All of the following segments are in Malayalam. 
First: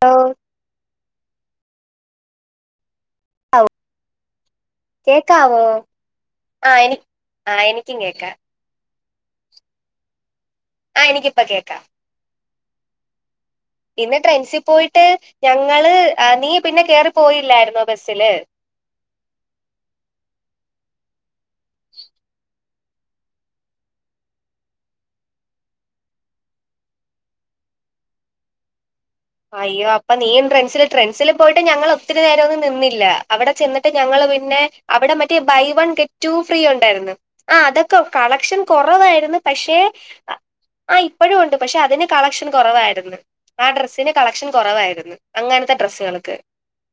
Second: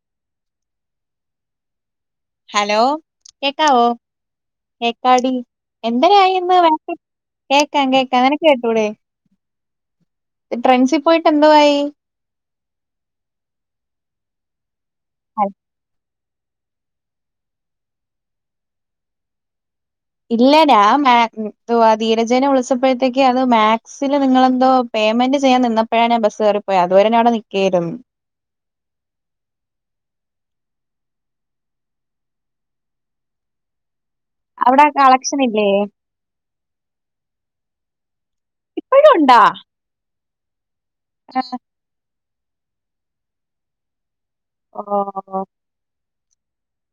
ലോ ഹലോ കേക്കാവോ? കേക്കാടി കേക്കാവോ എന്തതിനായിന് ആ വഴ എനി ആ കേക്കാം എനിക്കും കേക്കാം നിനക് കേട്ടൂടെ? ട്രൻസിൽ ആ പോയിട്ട് എനിക്കിപ്പ എന്തുആയി. കേക്കാം ഇന്ന് ട്രെയിൻസിൽ പോയിട്ട് ഹ, ഞങ്ങള് നീ പിന്നെ കേയറി പോയില്ലായിന്നോ ബസ്സില്. ഇല്ല ഞാ മാ ധീരജേന വിളിച്ചപ്പോഴത്തേക്ക് അത് മാത്സില്. നിങ്ങളെന്തോ പേ്മെന്റ് ചെയാൻ നിന്നപ്പോഴാണ് ഞാ ബസ് കറിപ്പോയി. അതുവരെ ഞന് അവിടെ നിക്കായിരുന്നു. അയ്യോ അപ്പ നീൻ ട്രസില് ട്രെൻസിൽ പോയിട്ട് ഞങ്ങൾ ഒത്തിരി നേരം ഒന്നും നിന്നില്ല. അവിടെ ചെന്നിട്ട് ഞങ്ങ പിന്നെ അവിടെ മറ്റേ കളക്ഷൻ ബൈ ഇല്ലേ വൺ കെ ടു ഫ്രീ ഉണ്ടായിരുന്നു. ആ അതൊക്കെ കളക്ഷൻ ഇപ്പോഴും കുറവായിരുന്നു. ഉണ്ടാ പക്ഷെ ആ ഇപ്പഴും ഉണ്ട് പക്ഷെ അതിന്റെ കളക്ഷൻ കുറവായിരുന്നു. ആ ഡ്രസ്സിന്റെ കളക്ഷൻ കുറവായിരുന്നു ഓ അങ്ങനത്തെ ഡ്രസ്സുകൾക്ക്.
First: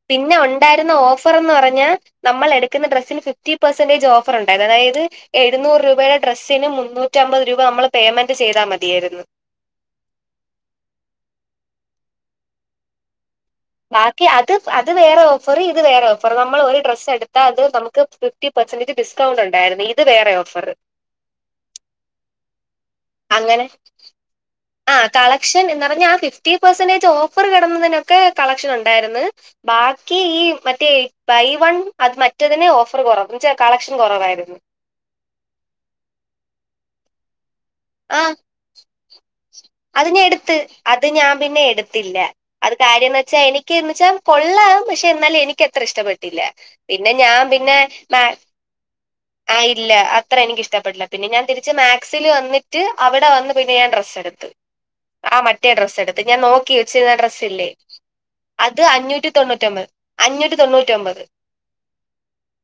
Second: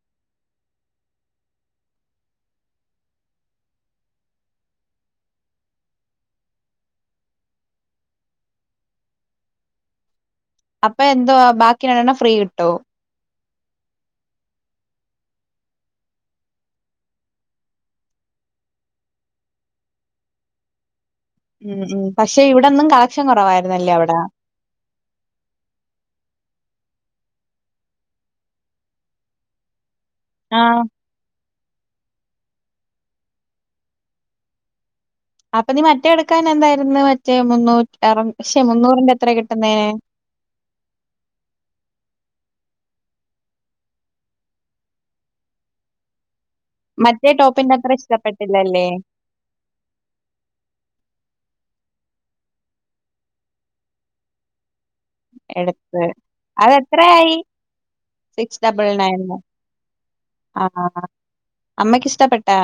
പിന്നെ ഉണ്ടായിരുന്ന ഓഫർന്ന് പറഞ്ഞ നമ്മൾ എടുക്കുന്ന ഡ്രസ്സിൽ ഫിഫ്റ്റി പെർസന്റേജ് ഓഫർ ഉണ്ടായത അതായത്. എഴുന്നൂറ് രൂപയുടെ ഡ്രസ്സിന് മുന്നൂറ്റി അമ്പത് രൂപ നമ്മൾ പേയ്മെന്റ് ചെയ്താൽ മതിയായിരുന്നു. അപ്പൊ എന്തോവാ ബാക്കി രണ്ടെണ്ണം. ഫ്രീ കിട്ടോ? ബാക്കി അത് അത് വേറെ ഓഫറ്. ഇത് വേറെ ഓഫർ നമ്മൾ ഒരു ഡ്രസ്സ് എടുത്താൽ അത് നമുക്ക് ഫിഫ്റ്റിൻപെഴ്സെന്റെജ് ഡിസ്കൗണ്ട് ഉണ്ടായിരുന്നു. ഇത് വേറെ ഓഫറ്. ഉം ഉം പക്ഷെ ഇവിടെൊന്നും കളക്ഷൻ അങ്ങനെ കുറവായിരുന്നല്ലേ അവിടെ. ആ കളക്ഷൻ എന്ന് പറഞ്ഞ ആ ഫിഫ്റ്റി പെർസെന്റേജ് ഓഫർ കിടുന്നതിനൊക്കെ കളക്ഷൻ ഉണ്ടായിരുന്നു. ബാക്കിഇ ആ മറ്റേ ബൈ വൺ അത് മറ്റേതിനെ ഓഫർ കുറച്ച് കളക്ഷൻ കുറവായിരുന്നു. അപ്പൊ നീ മറ്റേടുക്കാൻ എന്തായിരുന്നു. മറ്റേ മുന്നൂറ്റ അറക്ഷെ മുന്നൂറിന്റെ എത്ര കിട്ടുന്നേ. നി എടുത്ത്. അത് ഞാൻ പിന്നെ എടുത്തില്ല. അത് കാര്യംന്ന് വെച്ചാൽ എനിക്ക്ന്ന് വെച്ചാൽ കൊള്ളാം പക്ഷെ എന്നാലും എനിക്ക് അത്ര ഇഷ്ടപ്പെട്ടില്ല. പിന്നെ മറ്റേ ഞാൻ ടോപ്പിന്റെ പിന്നെ അത്ര മാ ഇഷ്ടപ്പെട്ടില്ലല്ലേ ആ ഇല്ല അത്ര എനിക്ക് ഇഷ്ടപ്പെടില്ല. പിന്നെ ഞാൻ തിരിച്ച് മാത്സിൽ വന്നിട്ട്. റ്റ് അവിടെ വന്ന് പിന്നെ ഞാൻ ഡ്രസ്സ് എടുത്ത്. ആ മറ്റെ ഡ്രസ്സ് എടുത്ത്. ഞാൻ നോക്കി വെച്ചിന്ന അതെത്രയായി ഡ്രസ്സ്‌ ഇല്ലേ. സിക്സ് അത് ഡബിൾ നയൻ അഞ്ഞൂറ്റി തൊണ്ണൂറ്റിഒമ്പത്. അഞ്ഞൂറ്റി ആ തൊണ്ണൂറ്റിഒമ്പത്. അമ്മയ്ക്ക് ഇഷ്ടപ്പെട്ടാ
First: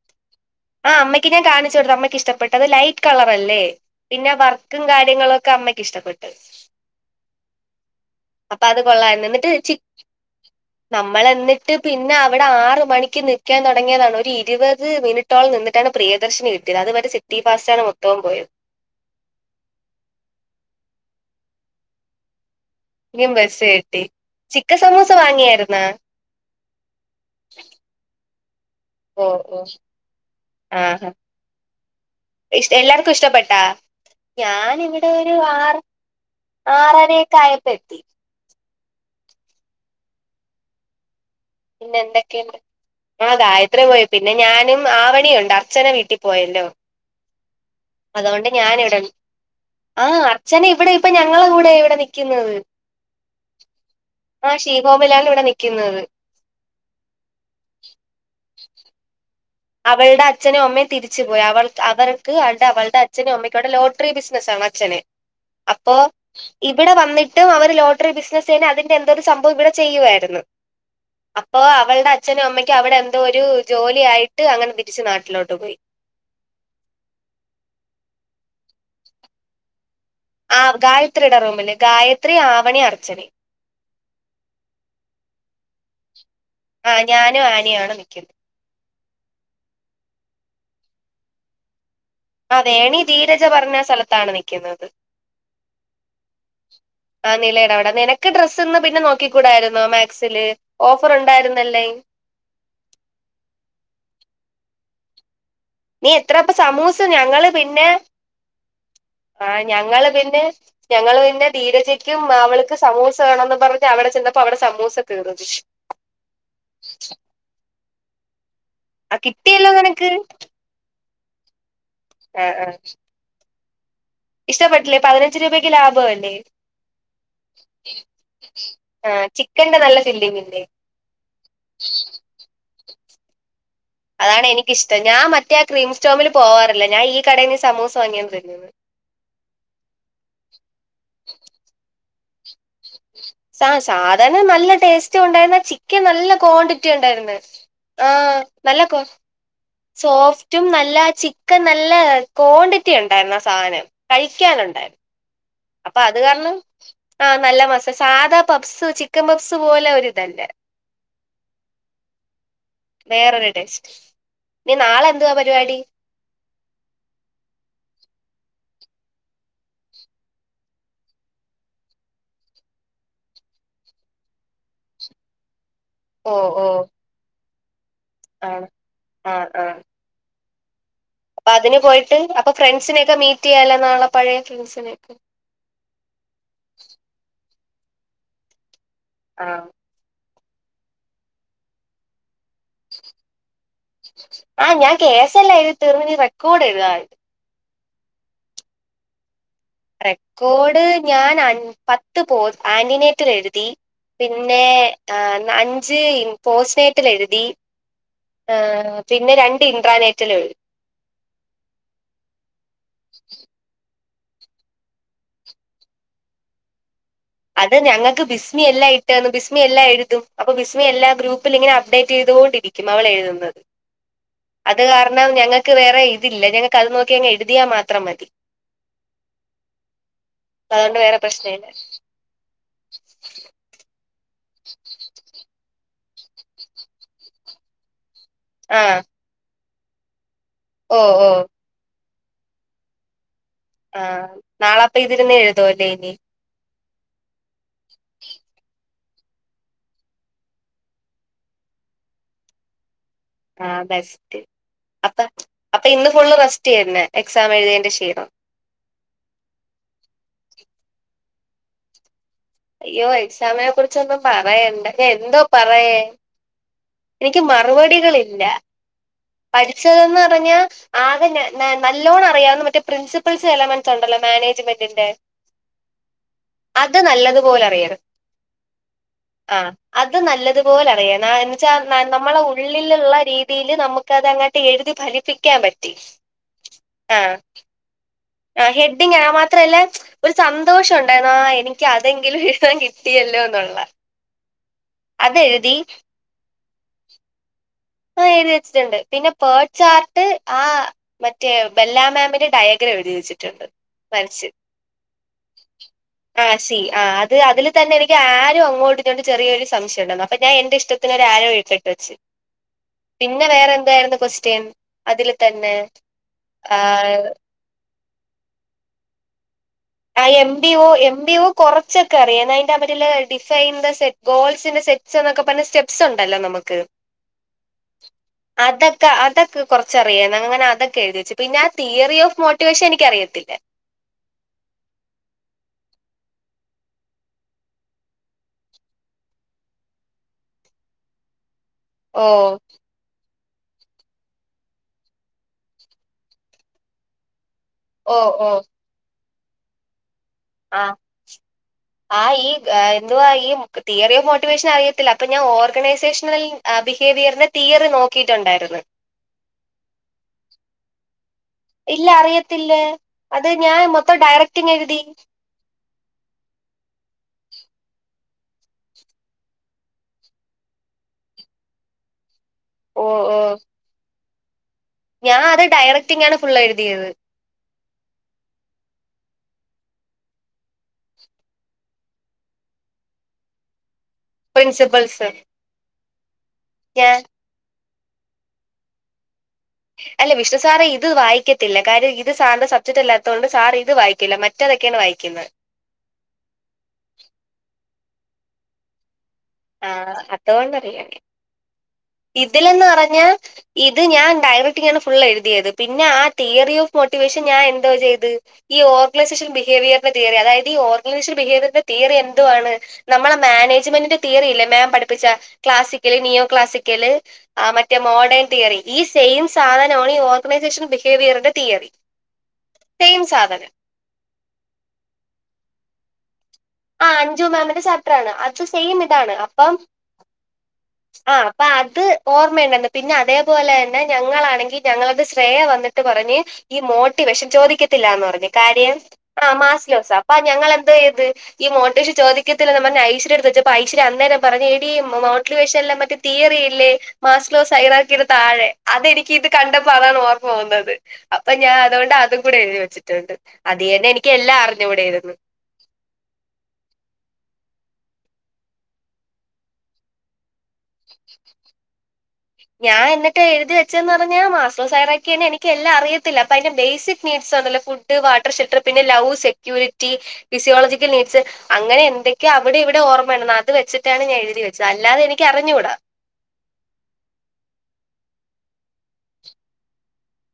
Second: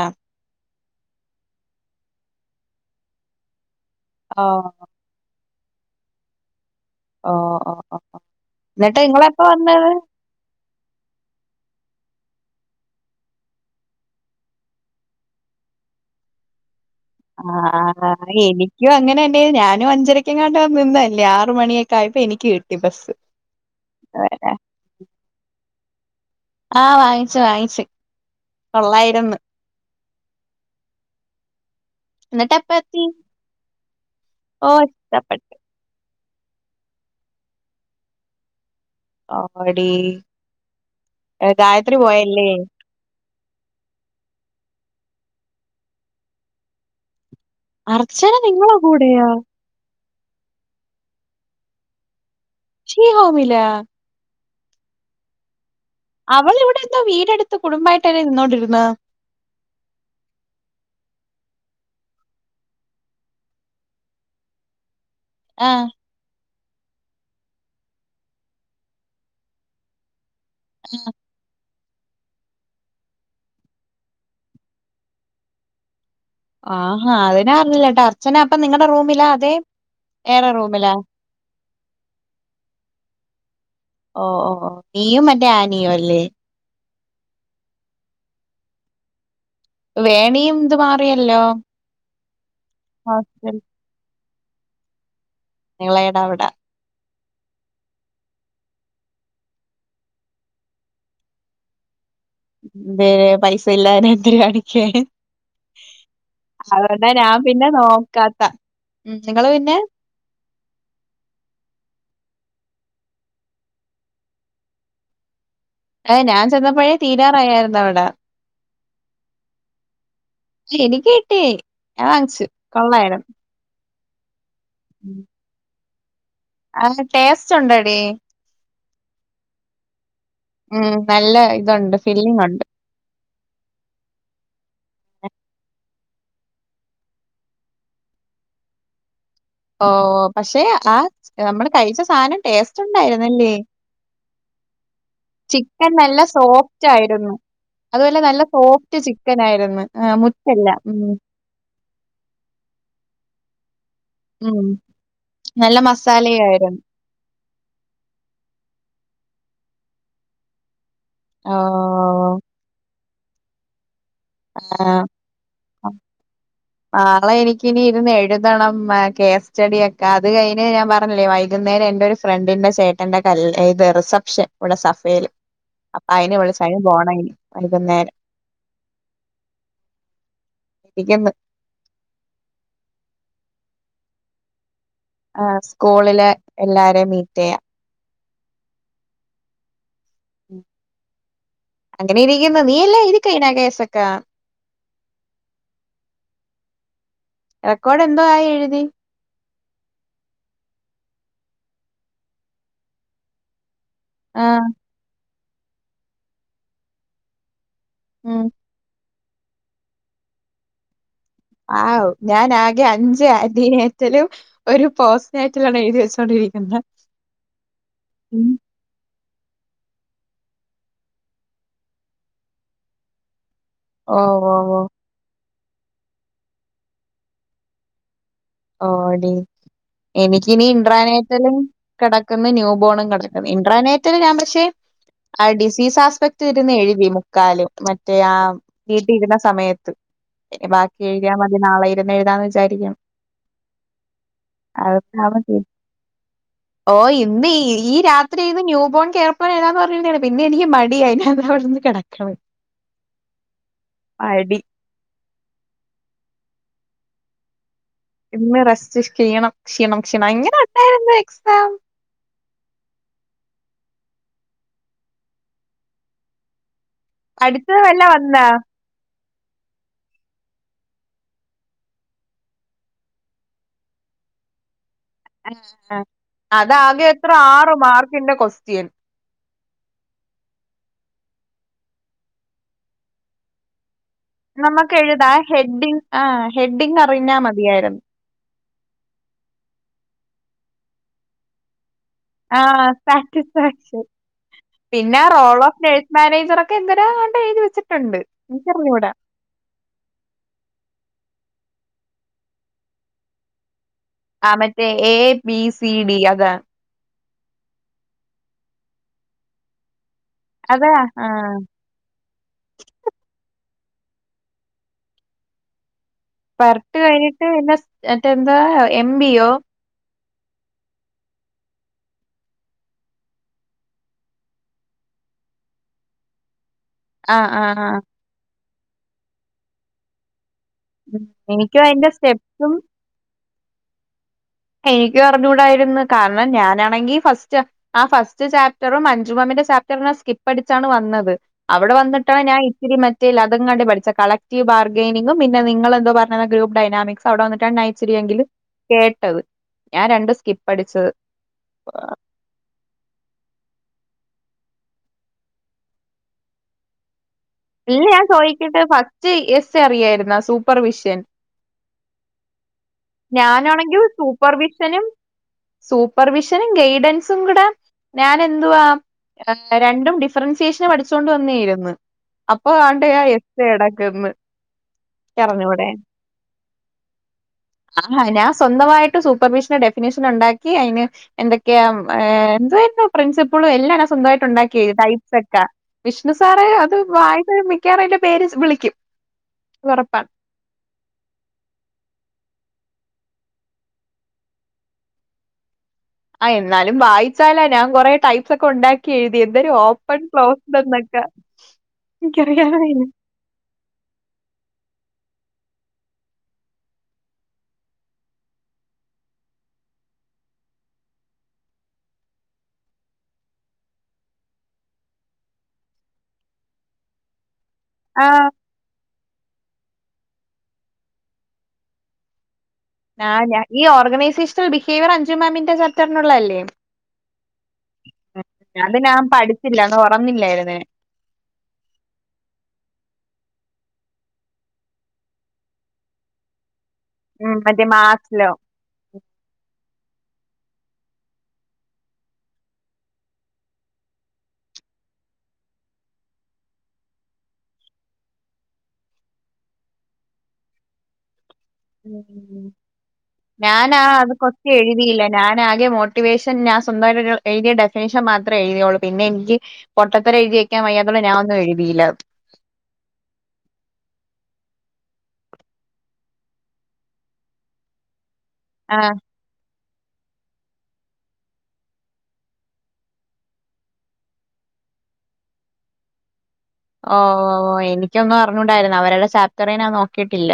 ആ അമ്മക്ക് ഞാൻ കാണിച്ചു കൊടുത്തു. അമ്മയ്ക്ക് ഇഷ്ടപ്പെട്ട്. അത് ലൈറ്റ് കളർ അല്ലേ പിന്നെ ഓ വർ കാര്യങ്ങളൊക്കെ അമ്മയ്ക്ക് ഇഷ്ടപ്പെട്ട്. ഓ ഓ ഓ എന്നിട്ട് നിങ്ങള് എപ്പോ വന്നത്. [inaudible] നമ്മൾ എന്നിട്ട് പിന്നെ അവിടെ ആറ് മണിക്ക് നക്കാൻ തുടങ്ങിയതാണ്. ഒരു ഇരുപത് മിനിറ്റ്. നിന്നിട്ടാണ് പ്രിയദർശിനി കിട്ടിയത്. അത് വരെ ആഹ് ആഹ് ആഹ് [unintelligible] അങ്ങനെന്നെ ഞാനും അഞ്ചരക്കങ്ങാണ്ട് നിന്നല്ലേ. ആറ് മണിയൊക്ക ആയപ്പോ എനിക്ക് കി നീം ബസ്സ് കിട്ടി ചിക്കൻ സമൂസ വാങ്ങിയായിരുന്നാ. ആവായി ചായിച്ച് ഓ തൊള്ളായിരംന്ന് ഓ ആഹാ ഇഷ് എല്ലാർക്കും ഇഷ്ടപ്പെട്ടാ ഓ ഞാൻ ഇവിടെ ഒരു ഇഷ്ടപ്പെട്ടു ആറ്. ആറാരക്കെ ആയപ്പോ എത്തി ഓ ടീ പിന്നെ ന്തൊക്കെയുണ്ട്. ആഹ് ഗായത്രി പോയി. പിന്നെ ഞാനും ആവണിയുണ്ട്. അർച്ചന വീട്ടിൽ പോയല്ലോ. അർച്ചന നിങ്ങളെ കൂടെയാ? ആഹ് അർച്ചന ഇവിടെ ഇപ്പൊ ഞങ്ങള കൂടെ ഇവിടെ നിൽക്കുന്നത്. [unintelligible] ആഹ് ഷീഗോബലാണ് ഇവിടെ നിക്കുന്നത് അവള ഇവിടെ എന്തോ വീടെടുത്ത് കുടുംബമായിട്ടന്ന നിന്നോണ്ടിരുന്നെ അവളുടെ അച്ഛനും അമ്മയും തിരിച്ചുപോയി അവൾ അവർക്ക് അണ്ട് അവളുടെ അച്ഛനും അമ്മയ്ക്കുമവിടെ ലോട്ടറി ബിസിനസ്സാണ് അച്ഛന് [inaudible] ആ ഓ ഇവിടെ വന്നിട്ടും അവര് ലോട്ടറി ബിസിനസ്തന്നെ അതിന്റെ എന്തോരു സംഭവം ഇവിടെ ചെയ്യുവാരുന്നു. അപ്പൊ അവളുടെ അച്ഛനും അമ്മയ്ക്കും അവിടെ എന്തോ ഒരു ജോലിയായി ട്ട് അങ്ങനെ തിരിച്ചു നാട്ടിലോട്ടുപോയി ആഹാ അതിനെ അറിഞ്ഞല്ലട്ടോ അച്ചനാപ്പൊ നിങ്ങളുടെ റൂമിലാ അതെ വേറെ ആ റൂമിലാ ഗായത്രിയുടെ റൂമില് ഗായത്രി, ആവണി, അർച്ചനേം ഓഹ് ഓഹ് നീയും മറ്റേ ആനിയും അല്ലേ ആഹ് ഞാനും ആനിയാണ് നിക്കുന്നത്. വേണിയും ഇതു മാറിയല്ലോ. അദേണി ധീരജ ഹോസ്റ്റൽ പറഞ്ഞ സ്ഥലത്താണ് നിക്കുന്നത്. നിളയുടെ അവിടെ ആഹ് നിലയിയുടെ അവിടെ നിനക്ക് ഡ്രസ്ന്ന് പിന്നെ നോക്കി കൂടായിരുന്നോ മാക്സില് ഓഫറുണ്ടായിരുന്നല്ലേ എന്തേ പൈസയില്ല നെറ്റില്ല എനിക്ക് നീ എത്രപ്പ സമൂസ ഞങ്ങള് പിന്നെ ഉം നിങ്ങള് ആ പിന്നെ ഞങ്ങള് പിന്നെ ഞങ്ങള് പിന്നെ ധീരജയ്ക്കും അവൾക്ക് സമൂസ വേണോന്ന് പറഞ്ഞ് അവിടെ ചെന്നപ്പോ അവിടെ സമൂസ തീർന്നു. അ ഞാൻ ചെന്നപ്പഴേ തീരാറായായിരുന്നു അവിടെ ആഹ് കിട്ടിയല്ലോ നിനക്ക്. എനിക്ക് കിട്ടി ഞാൻ വാങ്ങിച്ചു. ആഹ് ആഹ് കൊള്ളായിരുന്നു. ഇഷ്ടപ്പെട്ടില്ലേ പതിനഞ്ചുരൂപക്കു ലാഭവല്ലേ. ആ ടേസ്റ്റ് ഉണ്ടെടി ആ ചിക്കന്റെ നല്ല ഫില്ലിങ്ങ് ഉം നല്ല ഇതൊണ്ട് ഫീല്ലിങ്ങൊണ്ട്. അതാണ് എനിക്കിഷ്ടം ഞാൻ മറ്റേ ക്രീം സ്റ്റോമിൽ പോവാറില്ല ഞാൻ ഈ കടയീന്ന് സമൂസ വാങ്ങിയാണ് തിന്നത്. ഓ പക്ഷെ ആ നമ്മള് കഴിച്ച സാധനം ടേസ്റ്റ് ഉണ്ടായിരുന്നല്ലേ? സ സാധനം നല്ല ടേസ്റ്റ് ഉണ്ടായിരുന്നു ചിക്കൻ നല്ല ക്വാണ്ടിറ്റി ഉണ്ടായിരുന്നു ആ അതുപോലെ നല്ല സോഫ്റ്റ് നല്ലക്കോ ചിക്കൻ ആയിരുന്നു. ആഹ് സോഫ്റ്റും മുറ്റല്ല. നല്ല ഉം. ചി ഒക്കെ നല്ല കോണ്ടിറ്റി ഉണ്ടായിരുന്നു ആ സാധനം ഉം. കഴിക്കാനുണ്ടായിരുന്നു. നല്ല അപ്പൊ അതുകാരണം മസാലയായിരുന്നു. ആ നല്ല മാസ് സാധാപഫ്സ് ചിക്കൻ പഫ്സ് പോലെ ഒരിതല്ല ആം വേറൊരു ടെസ്റ്റ് ആഹ് [inaudible] നാളെ എനിക്കിനിയിരുന്ന് എഴുതണം കേസ് സ്റ്റഡിയൊക്കെ അതുകഴിഞ്ഞു ഞാൻ പറഞ്ഞില്ലേ വൈകുന്നേരം എന്റൊരു ഫ്രണ്ടിന്റെ ചേട്ടന്റെ കല് ഇത് റിസപ്ഷൻ ഇവിടെ സഫേല്. അപ്പൊ ഓ അയിന് വിളിച്ച അയിന് പോണം ഇനി വൈകുന്നേരം ആഹ് ആഹ് ആഹ് നിക്കെന്ന് അതിനുപോയിട്ട് അപ്പൊ ഫ്രണ്ട്സിനെയൊക്കെ മീറ്റ് ചെയ്യാലോ നാളെ പഴേ ഫ്രണ്ട്സിനെയൊക്കെ ആ സ്കൂളിലേ എല്ലാരേയും മീറ്റ് ചെയ്യാം. ആം അങ്ങനെ ഇരിക്കുന്നു നീയെല്ലം എഴുതികഴിഞ്ഞ കേസ് ആ ഞാൻ കേസല്ലാം എഴുതി തീർന്ന് ഇനി റെക്കോർഡ് എഴുതാൻ റെക്കോഡ് എന്തോ ആ എഴുതി റെക്കോഡ് ഞാൻ അ പത്ത് പോസ് ആന്റിനേറ്റർ എഴുതി ആ പിന്നെ അഞ്ച് പോസ്നേറ്റൽ എഴുതി ഉം ആ പിന്നെ രണ്ട് ഇൻട്രാനെറ്റിൽ എഴുതി ആ ഞാനാകെ അഞ്ച് ആന്റിനേറ്റലും ഒരു പോസ്നേറ്റലും ആണ് എഴുതി വെച്ചോണ്ടിരിക്കുന്നെ അത് ഞങ്ങക്ക് ബിസ്മി എല്ലാം ഇ ബിസ്മി എല്ലം എഴുതും. അപ്പൊ ബിസ്മി എല്ലാ ഗ്രൂപ്പിൽ ങ്ങനെ അപ്ഡേറ്റ് ചെയ്തോണ്ടിരിക്കും അവൾ എഴുതുന്നത്. ഓ ഓ ഓ അത് ഞങ്ങൾക്ക് വേറെ ഇതില്ല ഞങ്ങൾക്ക് അത് നോക്കിങ്ങ് എഴുതിയാ മാത്രം മതി ഓടി എനിക്കിനി അതുകൊണ്ട് വേറെ ഇട്രാനേറ്റല് പ്രശ്നമില്ല കിടക്കുന്നു ന്യൂബോണകൾ ഇറർനെറ്റ് ഞാൻ പക്ഷെ, ആ ഡിസീസ് ആസ്പെക്ട് ഇരുന്ന് എഴുതി മുക്കാലും മറ്റേ ആഹ് വീട്ടിരിന്ന സമയത്ത് ഓ ബാക്കി ഓ എഴുതിയാ മതി നാളെ ഇരുന്ന് എഴുതാന്ന് വിചാരിക്കണ്. ആഹ് നാളെ അപ്പ ഇതിരുന്ന് എഴുതുവല്ലേ ഇനി [unintelligible] ഓഹ് ഇന്ന് ഈ രാത്രി ഇരുന്ന് ന്യൂബോൺ കേട്ട് വരാൻ പറഞ്ഞാണ് പിന്നെ എനിക്ക് മടിയായി ഞാ ഇതേ അവിടുന്ന് കിട [unintelligible] ആ ബെസ്റ്റ് അപ്പഅപ്പൊ ഇന്ന് ഫുള് റെസ്റ്റ് യെന്നെ എക്സാം എഴുതിയന്റെ ക്ഷീണം ഇന്ന് റെസ്റ്റ് സ്ക്കീണം ക്ഷീണം ക്ഷീണം ഇങ്ങനെ ഉണ്ടായിരുന്നു എക്സാം. അയ്യോ! എക്സാമിനെ കുറിച്ചൊന്നും പറയണ്ട ഞാൻ എന്തോ പറയേ എനിക്ക് അടുത്തത് വല്ല മറുപടികളില്ല വന്നാ പഠിച്ചതെന്ന് പറഞ്ഞാ ആതന്നെ നല്ലോണം അറിയാവുന്ന മറ്റേ പ്രിൻസിപ്പൽസ് എലമെൻസ് ഉണ്ടല്ലോ മാനേജ്മെന്റിന്റെ. അഹ അഹ അത് അതാകെ എത്ര നല്ലതുപോലെ ആറ് അറിയണം മാർക്കിന്റെ കൊസ്റ്റ്യൻ ആ അത് നല്ലതുപോലെ അറിയ നാഎൻ മിച്ചാ നമ്മളെ ഉള്ളില്ള്ള രീതില് നമ്മ് നമ്മക്ക് എഴുതാ ഹെഡ്ഡിങ് ആ ഹെഡ്ഡിങ്ങ് ആ അറിഞ്ഞാ മതിയായിരുന്നു ആ ഹെഡിങ്, ആ മാത്രല്ല ഒരു സന്തോഷം ഉണ്ടായിരുന്നു ആ എനിക്ക് ഇൻക്യഅതെങ്കിലും എഴുതാൻ ആഹ് കിട്ടിയല്ലോ എന്നുള്ള, സാറ്റിസ്ഫാക്ഷൻ അതെഴുതി മാനേജറൊക്കെ എന്തരാ കണ്ട എഴുതി വച്ചിട്ടുണ്ട് എഴിതിവെച്ചിട്ട്ണ്ട് പിന്നെപ് പേൾചാർട്ട് ആ മറ്റേ ബെല്ലാ മാമിന്റെ ഡയഗ്രാം എഴുതിവെച്ചിട്ട്ണ്ട് ആ മറ്റേ എ, ബി, സി, ഡി, അതാ ത്തി ആഹ് അത് അതിൽന്ന എനിക്ക് ആരും അങ്ങോട്ട് അതില് തന്നെ ഇങ്ങനെ ആരോ അങ്ങോട്ട് ഇങ്ങോട്ടും ചെറിയരു സംശയം ഉണ്ടെർന്നു അപ്പോ ഞാൻ എന്റെ അതാ ഇഷ്ട്ടത്തിന് ഒരു ആരോ ആഹ് ഇട്ടിട്ട് വെച്ച്. പിന്നെ വേറെ എന്തായിരുന്നു കൊസ്റ്റൻ അതില് തന്നെ? പർട്ട് കഴിഞ്ഞിട്ട് പിന്നെ മറ്റ എന്താ എം. ബി. ഒ ആ M. B. O. M. B. O കുറച്ചൊക്കെ അറിയാം. അയിന്റെ അവരിലെ ഡിസൈന്റെ സെറ്റ് ഗോൾസിന്റെ സെറ്റ്സ് എന്നൊക്കെ പറഞ്ഞ സ്റ്റെപ്സ് ഉണ്ടല്ലോ നമുക്ക് ആഹ് ആഹ് ആഹ് അതൊക്ക അതൊക്ക കുറച്ചറിയണം. അങ്ങന അതൊ ഒക്കെഎഴുതി ഉം വെച്ച് പിന്നെ എനിക്കും അതിന്റെ തിയറിഓഫ് സ്റ്റെപ്സും മോട്ടിവേഷൻ എനിക്കറിയത്തില്ല എനിക്ക് അറിഞ്ഞൂടായിരുന്ന് കാരണം ഞാനാണെങ്കി ഫസ്റ്റാ ആ ഫസ്റ്റ് ചാപ്റ്ററും മഞ്ജു മാമിന്റെ ചാപ്റ്ററിനെ സ്കിപ്പ് അടിച്ചാണ് വന്നത്. അവിടെ ഓ വന്നിട്ടാണ് ഞാൻ ഇത്തിരി മ [unintelligible] അതും കണ്ട് പഠിച്ച കളക്റ്റീവ് ബാർഗെനിങ്ങും പിന്നെ നിങ്ങളെന്തോ പറഞ്ഞന്ന ഗ്രൂപ്പ് ഡൈനാമിക്സ് ഔടെ വന്നിട്ടാണ് നൈറ്റ് ഓ ഇച്ചിരിഎങ്കിലും ഓ കേട്ടത്, ഞാൻ രണ്ട് സ്കിപ്പ് ആഹ് അടിച്ചത്. ആഹ് ഈ എന്തുവാ ഈ തിയറി ഓഫ് മോട്ടിവേഷൻ അറിയത്തില്ല. അപ്പൊ ഞാൻ ഓർഗനൈസേഷണൽ ബിഹേവിയർന് ഇല്ല ഞാൻ ചോദിക്കിട്ട്. ഫസ്റ്റ് എസ് അറിയായിരുന്നാ സൂപ്പർ വിഷ്യൻ ഇല്ല അറിയത്തില്ല. അത് ഞാൻ ഞാനാണെങ്കിൽ മൊത്തം ഡയറക്റ്റങ് എഴുതി സൂപ്പർവിഷനും സൂപ്പർവിഷനും ഗൈഡൻസും കൂടെ ഞാൻ എന്തുവാ രണ്ടും ഡിഫറൻസിയേഷന് പഠിച്ചോണ്ട് വന്നേരുന്നു അപ്പൊ ഓ ആണ്ടയ ഓ എത്ത് എടക്കന്ന് ഞാൻ അത് ഡയറക്റ്റിങ്ങാണ് ഫുൾ എഴുതിയത് ആ ഞാൻ സ്വന്തമായിട്ട് സൂപ്പർവിഷന്റെ ഡെഫിനേഷൻ ഉണ്ടാക്കി അയിന് എന്തൊക്കെയാ എന്തായിരുന്നു പ്രിൻസിപ്പിളും എല്ലാ സ്വന്തമായിട്ട് ണ്ടാക്കിയെ പ്രിൻസിപ്പൾസ് ക്കൈപക്കാ വിഷ്ണു സാറെ അത് ഞാൻ വായ മിക്കാറതിന്റെ പേര് വിളിക്കും ഒറപ്പാണ് അല്ല വിഷ്ണു സാറേ ഇത് വായിക്ക ഇല്ല കാര്യം ഇത് സാറിന്റെ സബ്ജക്ട് അല്ലാത്തത് കൊണ്ട് സാർ ഇത് വായിക്കില്ല. മറ്റേതൊക്കെയാണ് വായിക്കുന്നത് ആഹ് എന്നാലും വായിച്ചാല ഞാൻ കൊറെ ടൈപ്സ് ഒക്കെ ഉണ്ടാക്കി എഴുതി എന്തരും ആ ഓപ്പൺ ക്ലോസ് അതുകൊണ്ടറിയാം എന്നൊക്കെ എനിക്കറിയൻ ഇതിലെന്ന് വയ്യ പറഞ്ഞാ ഇത് ഞാൻ ഡയറക്റ്റാണ് ഫുൾ എഴുതിയത് പിന്നെ ആ തിയറി ഓഫ് മോട്ടിവേഷൻ ഞാൻ എന്തോ ചെയ്ത് ഈ ഓർഗനൈസേഷൻ ബിഹേവിയറിന്റെ തിയറി അതായത് ഓഗനൈസേഷൻ ബിഹേവിയറിന്റെ തിയറി എന്തുവാണ് നമ്മളെ മാനേജ്മെന്റിന്റെ തിയറി ഇല്ലേ മാം പഠിപ്പിച്ച ക്ലാസ്സിക്കല് ന്യോ ക്ലാസിക്കല് മറ്റേ മോഡേൺ ആഹ് തിയറി ഈ സെയിം സാധനമാണ് ഈ ഓർഗനൈസേഷൻ ബിഹേവിയറിന്റെ തിയറി സെയിം ഞാഞാ സാധനം ഈ ഓർഗൈസേഷണൽ ബിഹേവിയർ അഞ്ചു മാമിന്റെ ചാപ്റ്റർനുള്ള അല്ലേ ആ അഞ്ചു മാമിന്റെ ചാപ്റ്റർ ആണ് അത് സെയിം ഞാൻ ഇതാണ് അപ്പം പഠിച്ചില്ല അന്ന് ഉറന്നില്ലായിരുന്നു ഞാൻ. ആഹ് അപ്പൊ അത് ഓർമ്മയണ്ടന്ന് പിന്നെ അതേപോലെ തന്നെ ഞങ്ങളാണെങ്കിൽ ഞങ്ങളുടെ ശ്രേയ വന്നിട്ട് പറഞ്ഞ് ഈ മോ ട്ടിവശൻ ഉം മറ്റേ ചോദിക്കത്തില്ലന്ന് പറഞ്ഞു മാർക്സിലോ കാര്യം ആഹ് മാസിയോസ അപ്പ ഞങ്ങൾ എന്ത്‌ ചെയ്ത് ഈ മോട്ടിവേഷൻ ചോതികത്തില്ലന്ന് പറഞ് ഐശ്വര്യ എടുത്തു വെച്ചപ്പ ഐശ്വര്യ അന്നരം പറഞ് എഡീ മോട്ടിവേഷൻ എല്ലാംമറ്റ് തീയറിയില്ലേ മാസിലോ സൈറാക്കിയരു താഴെ അതെനിക്കി ഇത് കണ്ടപ്പോ അതാണ് ഓർമ്മ പോന്നത് അപ്പൊ ഞാൻ അതോണ്ട് അതും കൂടെ എഴുതി വെച്ചിട്ടുണ്ട് ഞാനാ അതിയന്നെ എനിക്ക് അത് എല്ലാം കൊസ്റ്റ്യൻ എഴുതിയില്ല അറിഞ്ഞുടെയിരുന്നു ഞാൻ ആകെ മോട്ടിവേഷൻ ഞാൻ സ്വന്തമായിട്ട് എഴുതിയ ഡെഫിനേഷൻ മാത്രേ എഴുതിയുള്ളൂ പിന്നെ എനിക്ക് പൊട്ടത്തരം എഴിതിവെക്കാൻവയ്യാത്തോണ്ട് ഞാനൊന്നും എഴുതിയില്ല ഞാൻ എന്നിട്ട് എഴുതി വെച്ചെന്ന് പറഞ്ഞാ മാസ്റ്റേർസ് സയറാക്കിയാന് എനിക്ക് എല്ലാം അറിയത്തില്ല അപ്പ അതിന്റെ ബേസിക് നീഡ്സ് ആണല്ലോ ഫുഡ് വാട്ടർ ഷെൽട്ടർ പിന്നെ ആഹ് ലവ് സെക്യൂരിറ്റി ഫിസിയോളജിക്കൽ നീഡ്സ് അങ്ങനെ എന്തൊക്കെയ അവിടെ ഇവിടെ ഓർമ്മണ്ട് അത് വെച്ചിട്ടാണ് ഞാൻ എഴുതി വച്ചത് അല്ലാതെ എനിക്ക് അറിഞ്ഞുടാ ഓവാ ഓവാ എനിക്കൊന്ന് അറിഞ്ഞൂടായിരുന്നു അവരുടെ ചാപ്റ്ററിന നാൻ നോക്കിയിട്ടില്ല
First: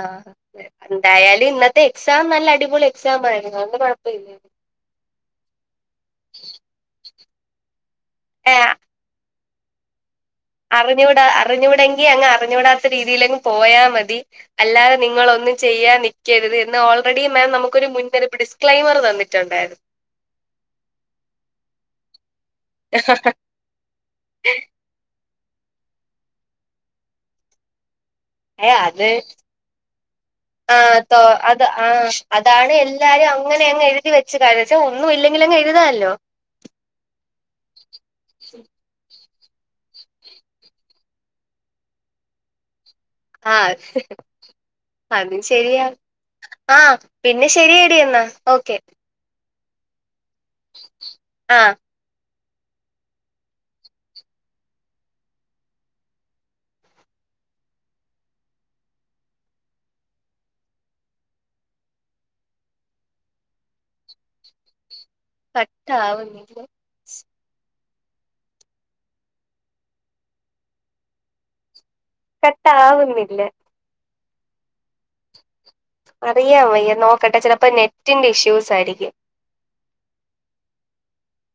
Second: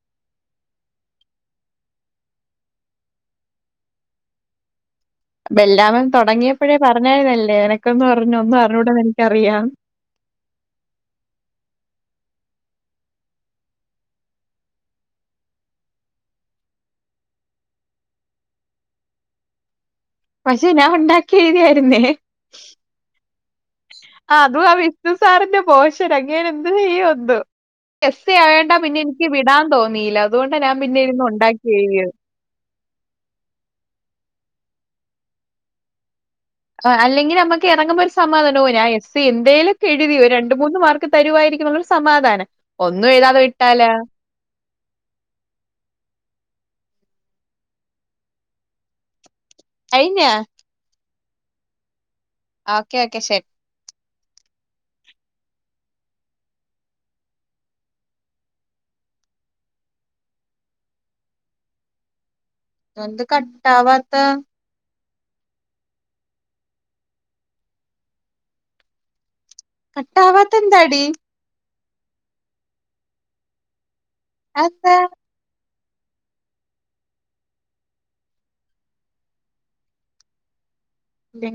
ആഹ് ഡയാലി എന്തായാലും ഇന്നത്തെ എക്സാം നല്ല അടിപൊളി എക്സാം ആയിരുന്നു അണ്ട് കുഴപ്പല്ല ബെല്ലാമൻ തുടങ്ങിയപ്പോഴേ പറഞ്ഞാര്ന്നതല്ലേ നിനക്കൊന്നും അറിഞ്ഞൂടാ ഏഹ് ഒന്നുംഅറിഞ്ഞൂടാന്ന് എനിക്ക് അറിയാം അറിഞ്ഞു അറിഞ്ഞുടങ്കി അങ്ങ് അറിഞ്ഞുടാത്ത രീതിയിലങ് പോയാ മതി അല്ലാതെ നിങ്ങള് ഒന്നും ചെയ്യാൻ നക്കരുത് എന്ന് ഓൾറെഡി മാം നമുക്കൊരു മുന്നറിപ്പ് ഡിസ്ക്ലൈമർ തന്നിട്ടുണ്ടായിരുന്നു [inaudible] പക്ഷെ ഞാൻ ഉണ്ടാക്കി എഴുതിയായിരുന്നേ എ സ [unintelligible] ആ അതും ആ വിഷ്ണു സാറിന്റെ പോഷൻ അങ്ങേര് എന്ത് ചെയ്യ എന്തോ എസ്സെയ് ആയോണ്ട് ഏഹ് പിന്നെ അത് എനിക്ക് വിടാൻ തോന്നിയില്ല അതുകൊണ്ട് ഞാൻ ആ പിന്നെ തോ ഇരുന്ന് അത് ഒണ്ടാക്കി ആ എഴുതിയത് അതാണ് എല്ലാരും അങ്ങനെ അങ്ങ് എഴുതി വെച്ചത് പക്ഷേ ഒന്നും ഇല്ലെങ്കിൽ അങ് എഴുതാമല്ലോ ആഹ് അല്ലങ്കി നമക്ക് ഇറങ്ങുമ്പോ ഒരു സമാതാനം എസ് എന്തേലോക്ക എഴുതി രണ്ട് മൂന്ന് മാർക്ക് തരുവായിരിക്കുന്നുള്ളൊരു സമാധാന ഒന്നും എഴു ആഹ് അത് അത് ശരിയാ ആഹ് പിന്ന ശരിയടി എന്നാ ഓക്കെ കയിഞ്ഞാ ആഹ് ഓക്കെ ഓക്കെ ശെരി എന്ത് കട്ടാവാത്ത കട്ടു ആവുന്നില്ല കട്ട ആവാത്ത എന്താടി കട്ടാവുന്നില്ല അതെന്താ അറിയാം വയ്യ നോക്കട്ടെ ചിലപ്പോ നെറ്റിന്റെ ഇഷ്യൂസ് ആയിരിക്കും ഇല്ലെങ്ക